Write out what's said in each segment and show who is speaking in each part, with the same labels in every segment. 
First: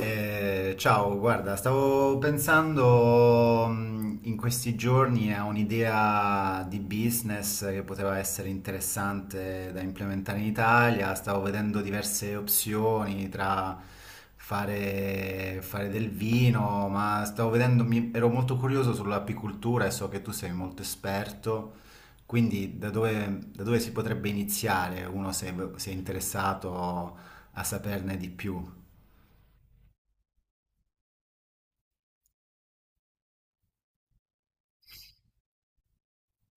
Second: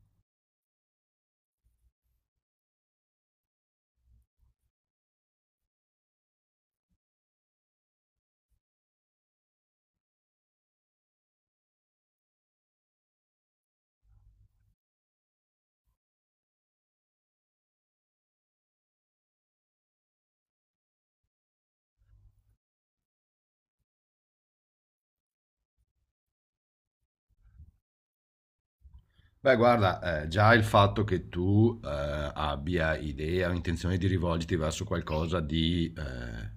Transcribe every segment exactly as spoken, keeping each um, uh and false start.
Speaker 1: Eh, ciao, guarda, stavo pensando mh, in questi giorni a un'idea di business che poteva essere interessante da implementare in Italia. Stavo vedendo diverse opzioni tra fare, fare del vino, ma stavo vedendo, mi- ero molto curioso sull'apicoltura e so che tu sei molto esperto. Quindi da dove, da dove si potrebbe iniziare uno se se è interessato a saperne di più?
Speaker 2: Beh, guarda, eh, già il fatto che tu eh, abbia idea o intenzione di rivolgerti verso qualcosa di, eh,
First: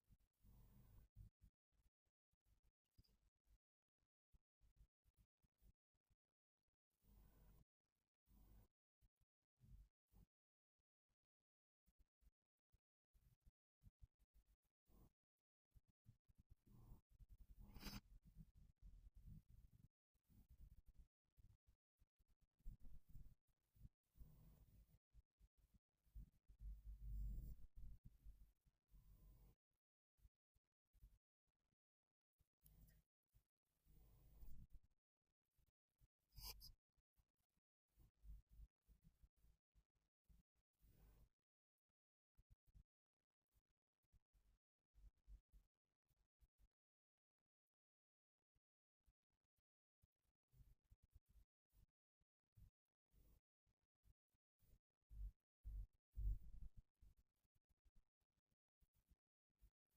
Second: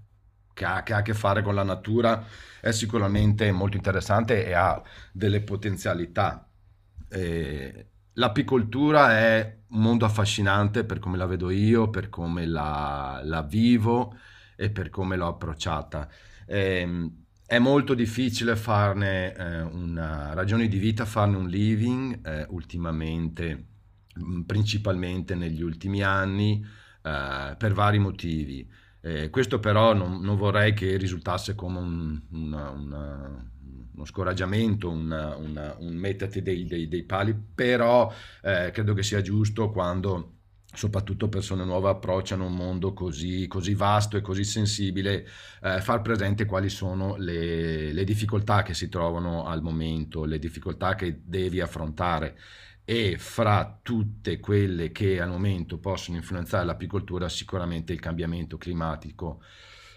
Speaker 2: che ha, che ha a che fare con la natura è sicuramente molto interessante e ha delle potenzialità. Eh, l'apicoltura è un mondo affascinante per come la vedo io, per come la, la vivo e per come l'ho approcciata. Ehm, è molto difficile farne eh, una ragione di vita, farne un living eh, ultimamente, mh, principalmente negli ultimi anni, eh, per vari motivi. Eh, questo però non, non vorrei che risultasse come un- una- una- uno scoraggiamento, una- una- un metterti dei, dei- dei pali, però eh, credo che sia giusto quando soprattutto persone nuove approcciano un mondo così così vasto e così sensibile eh, far presente quali sono le, le difficoltà che si trovano al momento, le difficoltà che devi affrontare e fra tutte quelle che al momento possono influenzare l'apicoltura sicuramente il cambiamento climatico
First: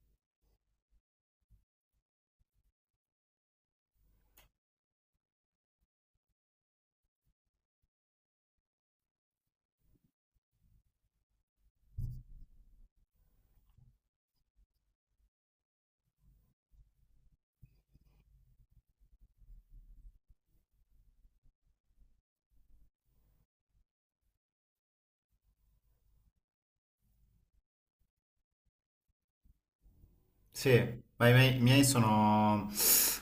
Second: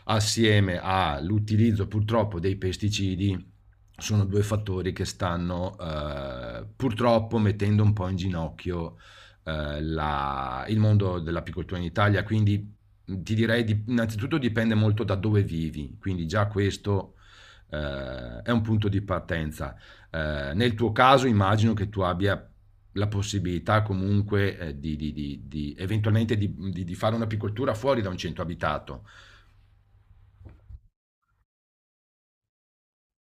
Speaker 2: assieme all'utilizzo purtroppo dei pesticidi sono due fattori che stanno eh, purtroppo mettendo un po' in ginocchio eh, la- il mondo dell'apicoltura in Italia, quindi ti direi di- innanzitutto dipende molto da dove vivi, quindi già questo eh, è un punto di partenza. Eh, nel tuo caso immagino che tu abbia la possibilità comunque eh, di, di- di- di- eventualmente di, di- di fare un'apicoltura fuori da un centro abitato.
Speaker 1: Sì, ma i miei, i miei sono,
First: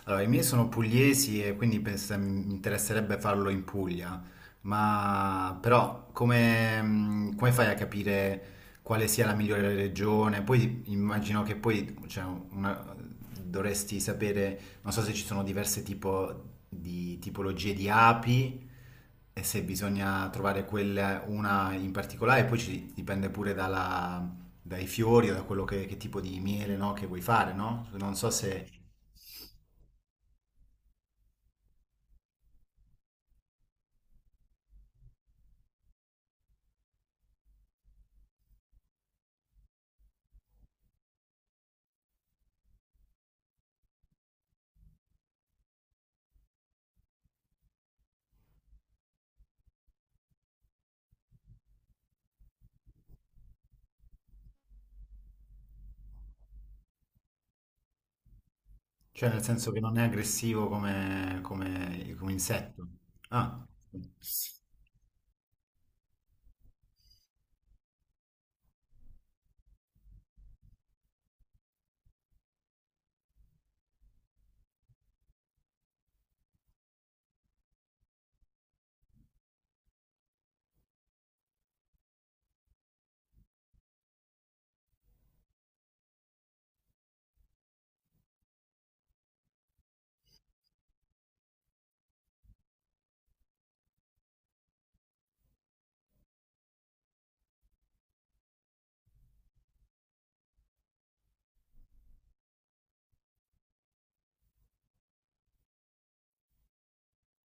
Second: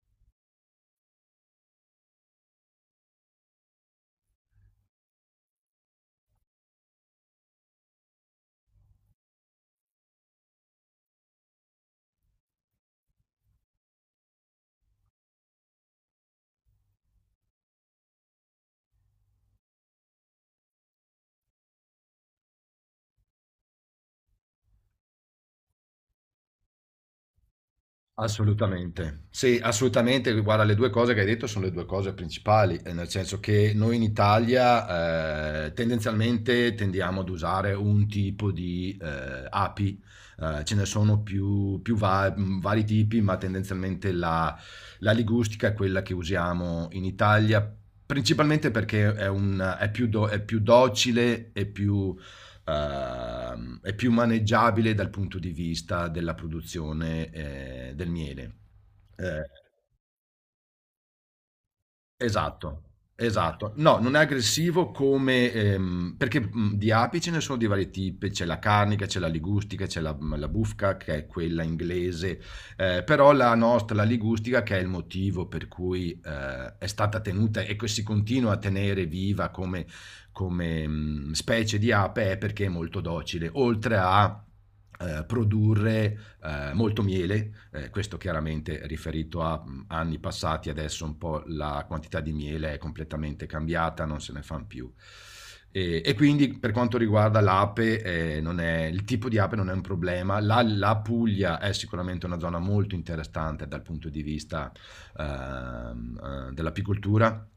Speaker 1: allora, i miei sono pugliesi e quindi pens- mi interesserebbe farlo in Puglia, ma però come, mh, come fai a capire quale sia la migliore regione? Poi immagino che poi cioè, una- dovresti sapere, non so se ci sono diverse tipo di tipologie di api e se bisogna trovare quella, una in particolare, poi ci dipende pure dai fiori o da quello che, che tipo di miele, no, che vuoi fare, no? Non so se,
Speaker 2: Assolutamente. Sì, assolutamente. Guarda, le due cose che hai detto sono le due cose principali, ehm, nel senso che noi in Italia, ehm, tendenzialmente tendiamo ad usare un tipo di, ehm, api, ehm, ce ne sono più più va mhmm, vari tipi, ma tendenzialmente la la ligustica è quella che usiamo in Italia, principalmente perché è un è più do è più docile e più eh, è più maneggiabile dal punto di vista della produzione eh, del miele.
Speaker 1: cioè
Speaker 2: Eh,
Speaker 1: nel senso che non è aggressivo come, come- come
Speaker 2: Esatto,
Speaker 1: insetto. Ah,
Speaker 2: esatto. No, non è
Speaker 1: sì.
Speaker 2: aggressivo come ehm, perché mh, di api ce ne sono di vari tipi, c'è la carnica, c'è la ligustica, c'è la, mhmm, la bufca che è quella inglese, eh, però la nostra, la ligustica, che è il motivo per cui eh, è stata tenuta e che si continua a tenere viva come, come, mh, specie di ape, è perché è molto docile, oltre a eh, produrre eh, molto miele, eh, questo chiaramente riferito a anni passati, adesso un po' la quantità di miele è completamente cambiata, non se ne fanno più. E, e quindi per quanto riguarda l'ape, eh, non è- il tipo di ape non è un problema. La, la Puglia è sicuramente una zona molto interessante dal punto di vista ehm, eh, dell'apicoltura.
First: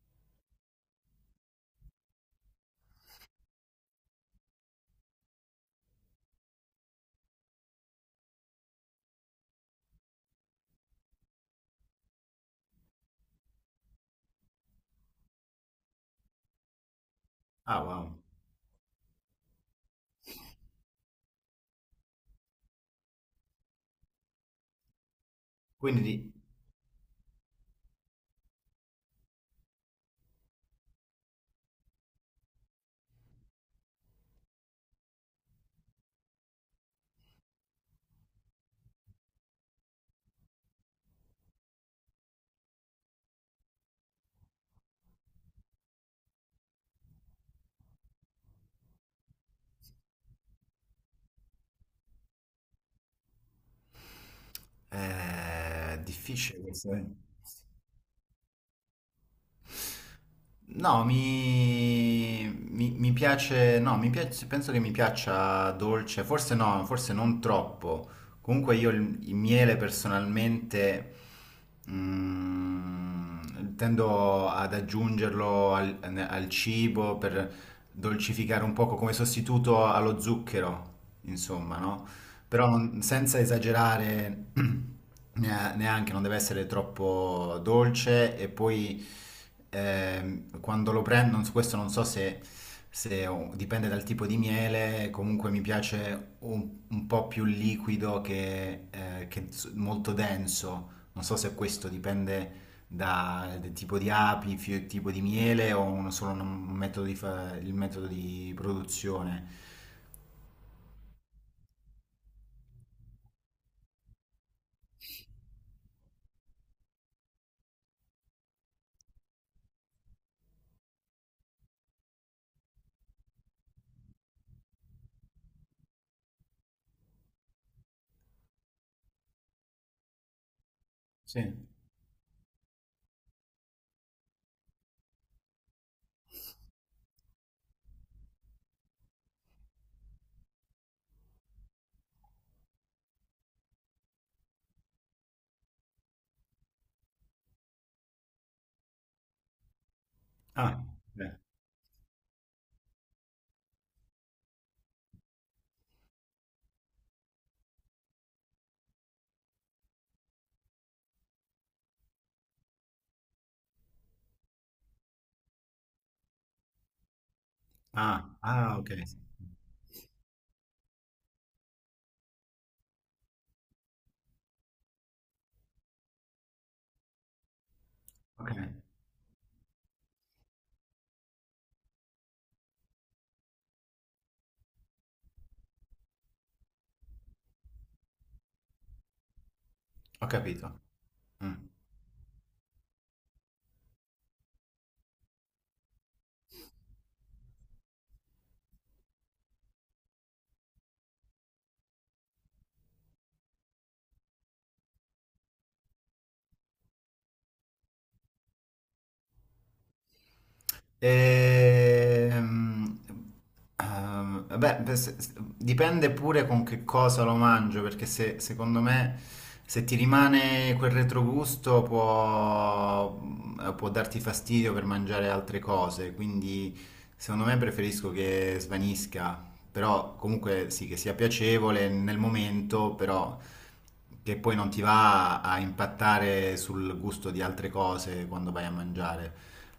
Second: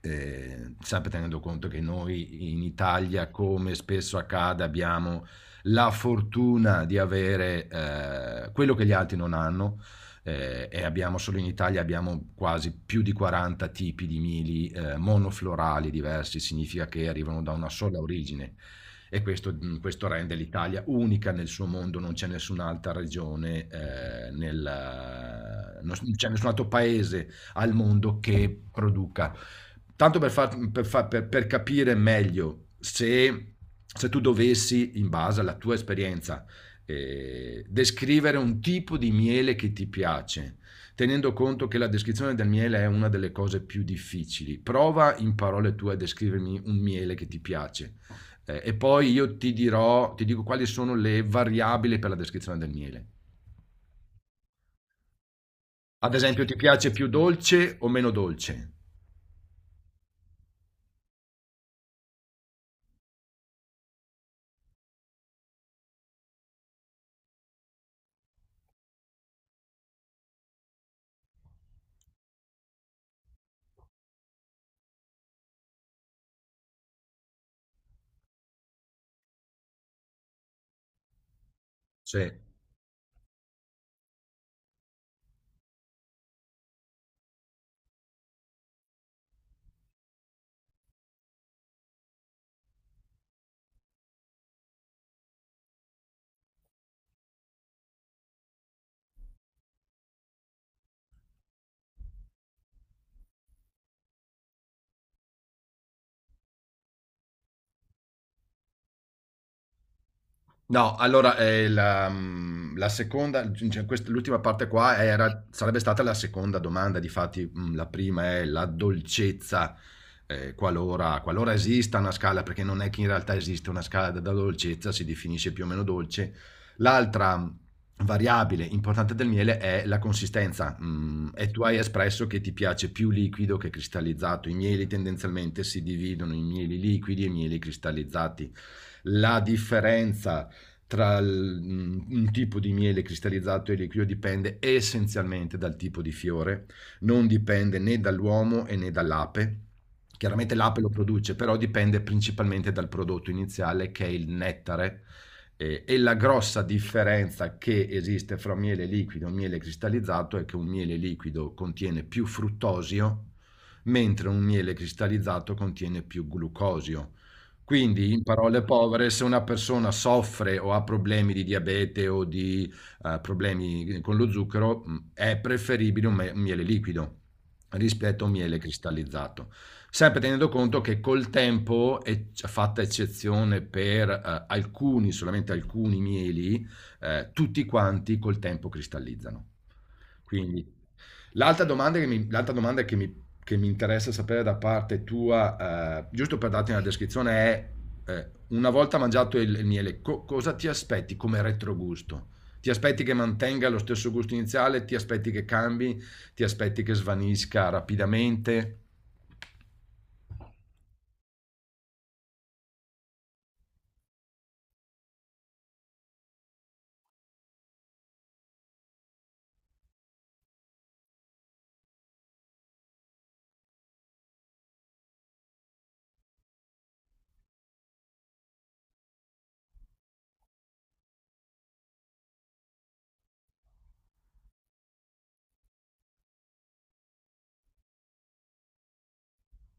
Speaker 2: eh, sempre tenendo conto che noi in Italia, come spesso accade, abbiamo la fortuna di avere eh, quello che gli altri non hanno, eh, e abbiamo solo in Italia abbiamo quasi più di quaranta tipi di mili eh, monoflorali diversi, significa che arrivano da una
Speaker 1: Ah,
Speaker 2: sola
Speaker 1: wow.
Speaker 2: origine e questo, mh, questo rende l'Italia unica nel suo mondo, non c'è nessun'altra regione, eh, nel- non
Speaker 1: Quindi
Speaker 2: c'è nessun altro paese al mondo che produca. Tanto per, far- per fa- per- per capire meglio, se, se tu dovessi, in base alla tua esperienza, eh, descrivere un tipo di miele che ti piace, tenendo conto che la descrizione del miele è una delle cose più difficili. Prova in parole tue a descrivermi un miele che ti piace, eh, e poi io ti dirò, ti dico quali sono le variabili per la descrizione del miele.
Speaker 1: eh, è
Speaker 2: Ad esempio, ti
Speaker 1: difficile
Speaker 2: piace
Speaker 1: questo, eh.
Speaker 2: più dolce o meno dolce?
Speaker 1: No, mi, mi- mi piace, no, mi piace, penso che mi piaccia dolce, forse no, forse non troppo. Comunque io il, il miele personalmente mm, tendo ad aggiungerlo al, al cibo per dolcificare un poco come sostituto allo zucchero, insomma, no?
Speaker 2: Sì.
Speaker 1: Però non- senza esagerare nea- neanche, non deve essere troppo dolce e poi ehm, quando lo prendo, non so- questo non so se, se ho- dipende dal tipo di miele, comunque mi piace un, un po' più liquido che, eh, che s- molto denso, non so se questo dipende dal tipo di api, fio- tipo di miele o un- solo un metodo di fa- il metodo di produzione.
Speaker 2: No, allora, ehm, la mhmm, la seconda, cioè quest l'ultima parte qua era sarebbe stata la seconda domanda, difatti, mhmm, la prima è la dolcezza, ehm, qualora qualora esista una scala, perché non è che in realtà esiste una scala della dolcezza, si definisce più o meno dolce. L'altra mm, variabile importante del miele è la consistenza, mhmm, e
Speaker 1: Sì.
Speaker 2: tu hai espresso che ti piace più liquido che cristallizzato. I mieli tendenzialmente si dividono in mieli liquidi e mieli cristallizzati. La differenza tra il- un tipo di miele cristallizzato e liquido dipende essenzialmente dal tipo di fiore, non dipende né dall'uomo e né dall'ape. Chiaramente l'ape
Speaker 1: Ah,
Speaker 2: lo produce,
Speaker 1: beh.
Speaker 2: però dipende principalmente dal prodotto iniziale che è il nettare. Eh, e la grossa differenza che esiste fra un miele liquido e un miele cristallizzato è che un miele liquido contiene più fruttosio, mentre un miele cristallizzato contiene più glucosio. Quindi, in
Speaker 1: Ah,
Speaker 2: parole
Speaker 1: ah, ok,
Speaker 2: povere, se una persona soffre o ha problemi di diabete o di eh, problemi con lo zucchero, mh, è preferibile un me- un miele liquido rispetto a un
Speaker 1: ok,
Speaker 2: miele cristallizzato. Sempre tenendo conto che col tempo, e c- fatta eccezione per eh, alcuni, solamente alcuni mieli, eh, tutti quanti col tempo cristallizzano.
Speaker 1: ho
Speaker 2: Quindi
Speaker 1: capito. Mm.
Speaker 2: L'altra domanda che mi, l'altra domanda che mi, che mi interessa sapere da parte tua, eh, giusto per darti una descrizione, è, eh, una volta mangiato il, il miele, co- cosa ti aspetti come retrogusto? Ti aspetti che mantenga lo stesso gusto iniziale? Ti aspetti che cambi? Ti aspetti che svanisca rapidamente?
Speaker 1: Ehm, Ehm, beh, beh, se- se- dipende pure con che cosa lo mangio, perché se, secondo me se ti rimane quel retrogusto può, eh, può darti fastidio per mangiare altre cose, quindi secondo me preferisco che svanisca, però comunque sì, che sia piacevole nel momento, però che poi non ti va a impattare sul gusto di altre cose quando vai a mangiare,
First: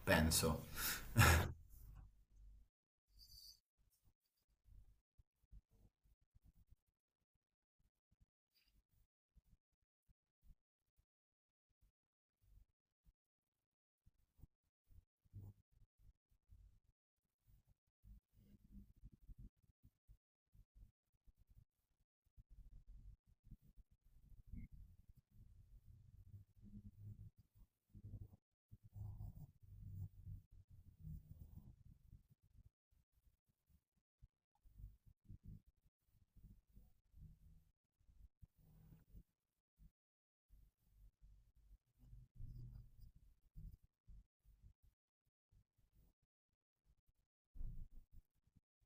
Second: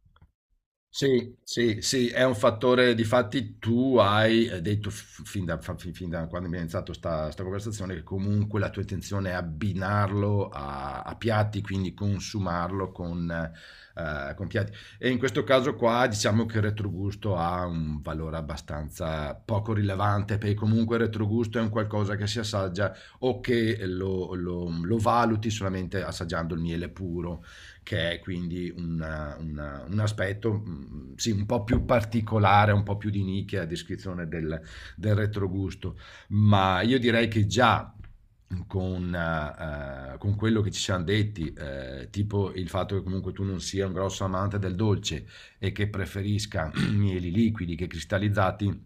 Speaker 1: penso.
Speaker 2: Sì, sì, sì, è un fattore, difatti tu hai eh, detto f- fin da, fa- fin- fin da quando abbiamo iniziato sta, sta conversazione che comunque la tua intenzione è abbinarlo a, a piatti, quindi consumarlo con, eh, con piatti. E in questo caso qua diciamo che il retrogusto ha un valore abbastanza poco rilevante, perché comunque il retrogusto è un qualcosa che si assaggia o che lo lo- lo valuti solamente assaggiando il miele puro, che è quindi una, una, un aspetto, mh, sì, un po' più particolare, un po' più di nicchia, a descrizione del, del retrogusto, ma io direi che già con, eh, con, quello che ci siamo detti, eh, tipo il fatto che comunque tu non sia un grosso amante del dolce e che preferisca mieli liquidi che cristallizzati,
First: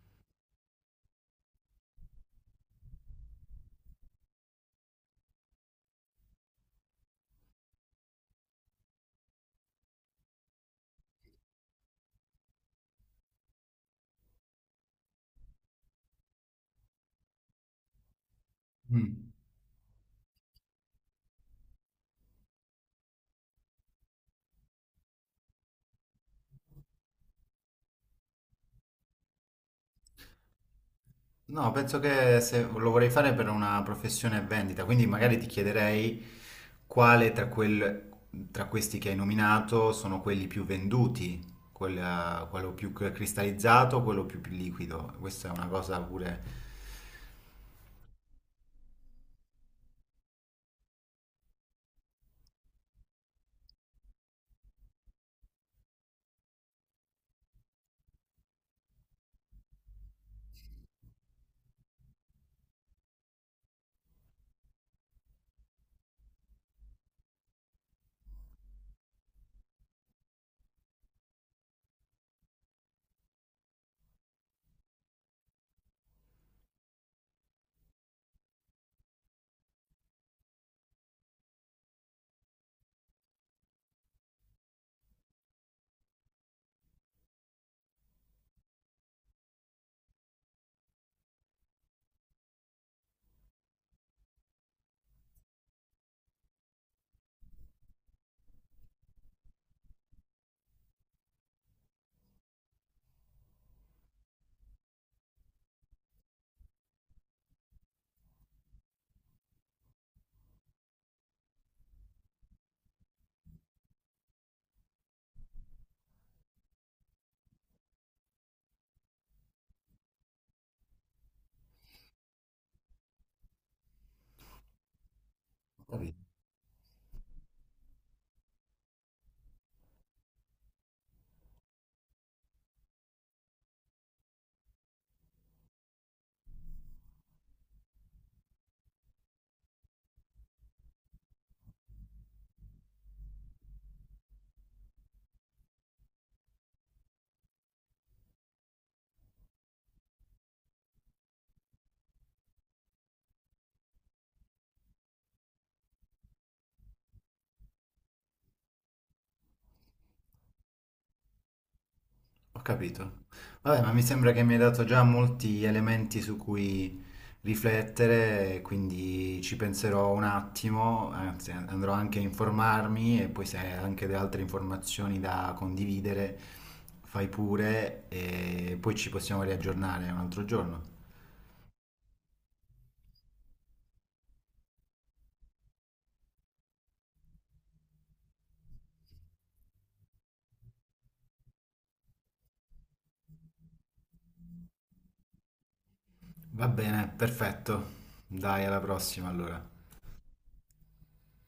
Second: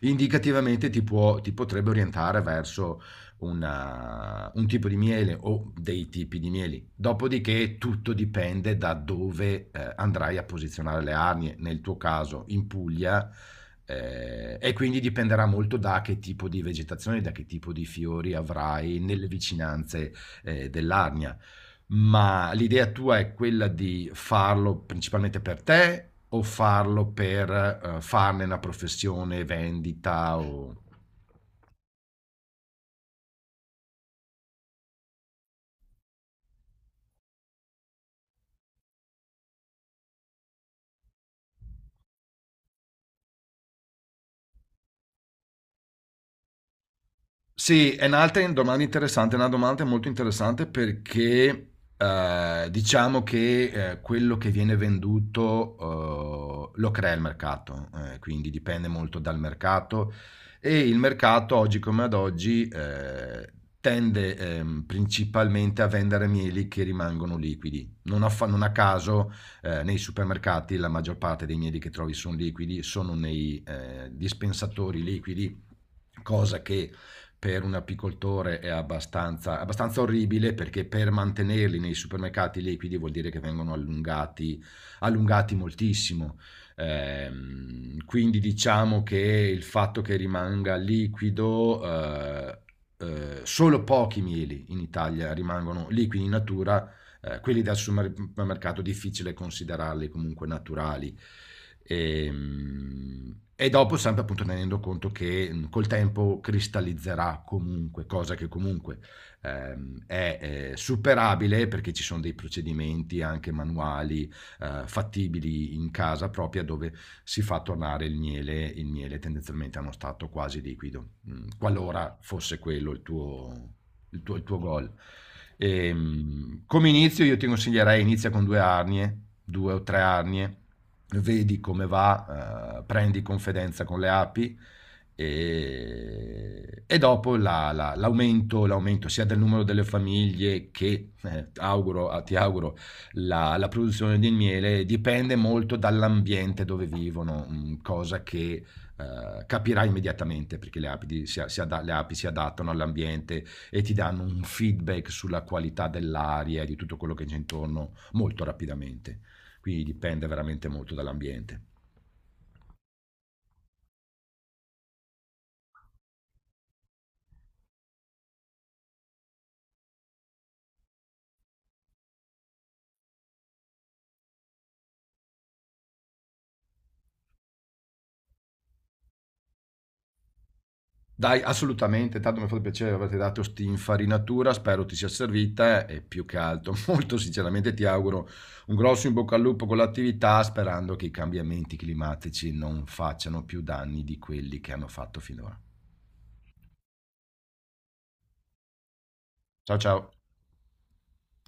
Speaker 2: indicativamente ti, può, ti potrebbe orientare verso una- un tipo di miele o dei tipi di mieli. Dopodiché tutto dipende da dove eh, andrai a posizionare le arnie, nel tuo caso in Puglia, eh, e quindi dipenderà molto da che tipo di vegetazione, da che tipo di fiori avrai nelle
Speaker 1: Mm.
Speaker 2: vicinanze eh, dell'arnia. Ma l'idea tua è quella di farlo principalmente per te o farlo per eh, farne una professione, vendita o...
Speaker 1: No, penso che se lo vorrei fare per una professione vendita, quindi magari ti chiederei quale tra, quel- tra questi che hai nominato sono quelli più venduti, quella- quello più cristallizzato, quello più liquido. Questa è una cosa pure...
Speaker 2: Sì, è un'altra domanda interessante, è una domanda molto interessante perché eh, diciamo che eh, quello che viene venduto eh, lo crea il mercato, eh, quindi dipende molto dal mercato e il mercato oggi come ad oggi eh, tende ehm, principalmente a vendere mieli che rimangono liquidi. Non a, fa- non a caso eh, nei supermercati la maggior parte dei mieli che trovi sono liquidi, sono nei eh, dispensatori liquidi, cosa che per un apicoltore è abbastanza, abbastanza orribile perché per mantenerli nei supermercati liquidi vuol dire che vengono allungati, allungati moltissimo. Ehm, quindi diciamo che il fatto che rimanga liquido, eh, eh, solo pochi mieli in Italia rimangono liquidi in natura, eh, quelli dal supermercato difficile considerarli comunque naturali. E, e dopo sempre appunto tenendo conto che mh, col tempo cristallizzerà comunque, cosa che comunque ehm, è eh, superabile perché ci sono dei procedimenti anche manuali eh, fattibili in casa propria dove si fa tornare il miele, il miele tendenzialmente a uno stato quasi liquido, mh, qualora fosse quello il tuo il tuo, il tuo gol. Ehm, come inizio io ti consiglierei inizia con due arnie, due o tre arnie, vedi come va, eh, prendi confidenza con le api e, e dopo la- la- l'aumento, l'aumento sia del numero delle famiglie che, eh, auguro- ah, ti auguro, la, la produzione di miele dipende molto dall'ambiente dove vivono, mm, cosa che eh, capirai immediatamente perché le api, di- si, a- si ada- le api si adattano all'ambiente e ti danno un feedback sulla qualità dell'aria e di tutto quello che c'è intorno molto rapidamente. Quindi dipende veramente molto dall'ambiente.
Speaker 1: Ho capito. Vabbè, ma mi sembra che mi hai dato già molti elementi su cui riflettere, quindi ci penserò un attimo, anzi andrò anche a informarmi e poi se hai anche delle altre informazioni da condividere, fai pure e poi ci possiamo riaggiornare un altro giorno.
Speaker 2: Dai, assolutamente, tanto mi ha fatto piacere averti dato questa infarinatura, spero ti sia servita e più che altro, molto sinceramente ti auguro un grosso in bocca al lupo con l'attività, sperando che i cambiamenti climatici non facciano più danni di quelli che hanno fatto finora.
Speaker 1: Va bene, perfetto. Dai, alla prossima allora.
Speaker 2: Ciao ciao!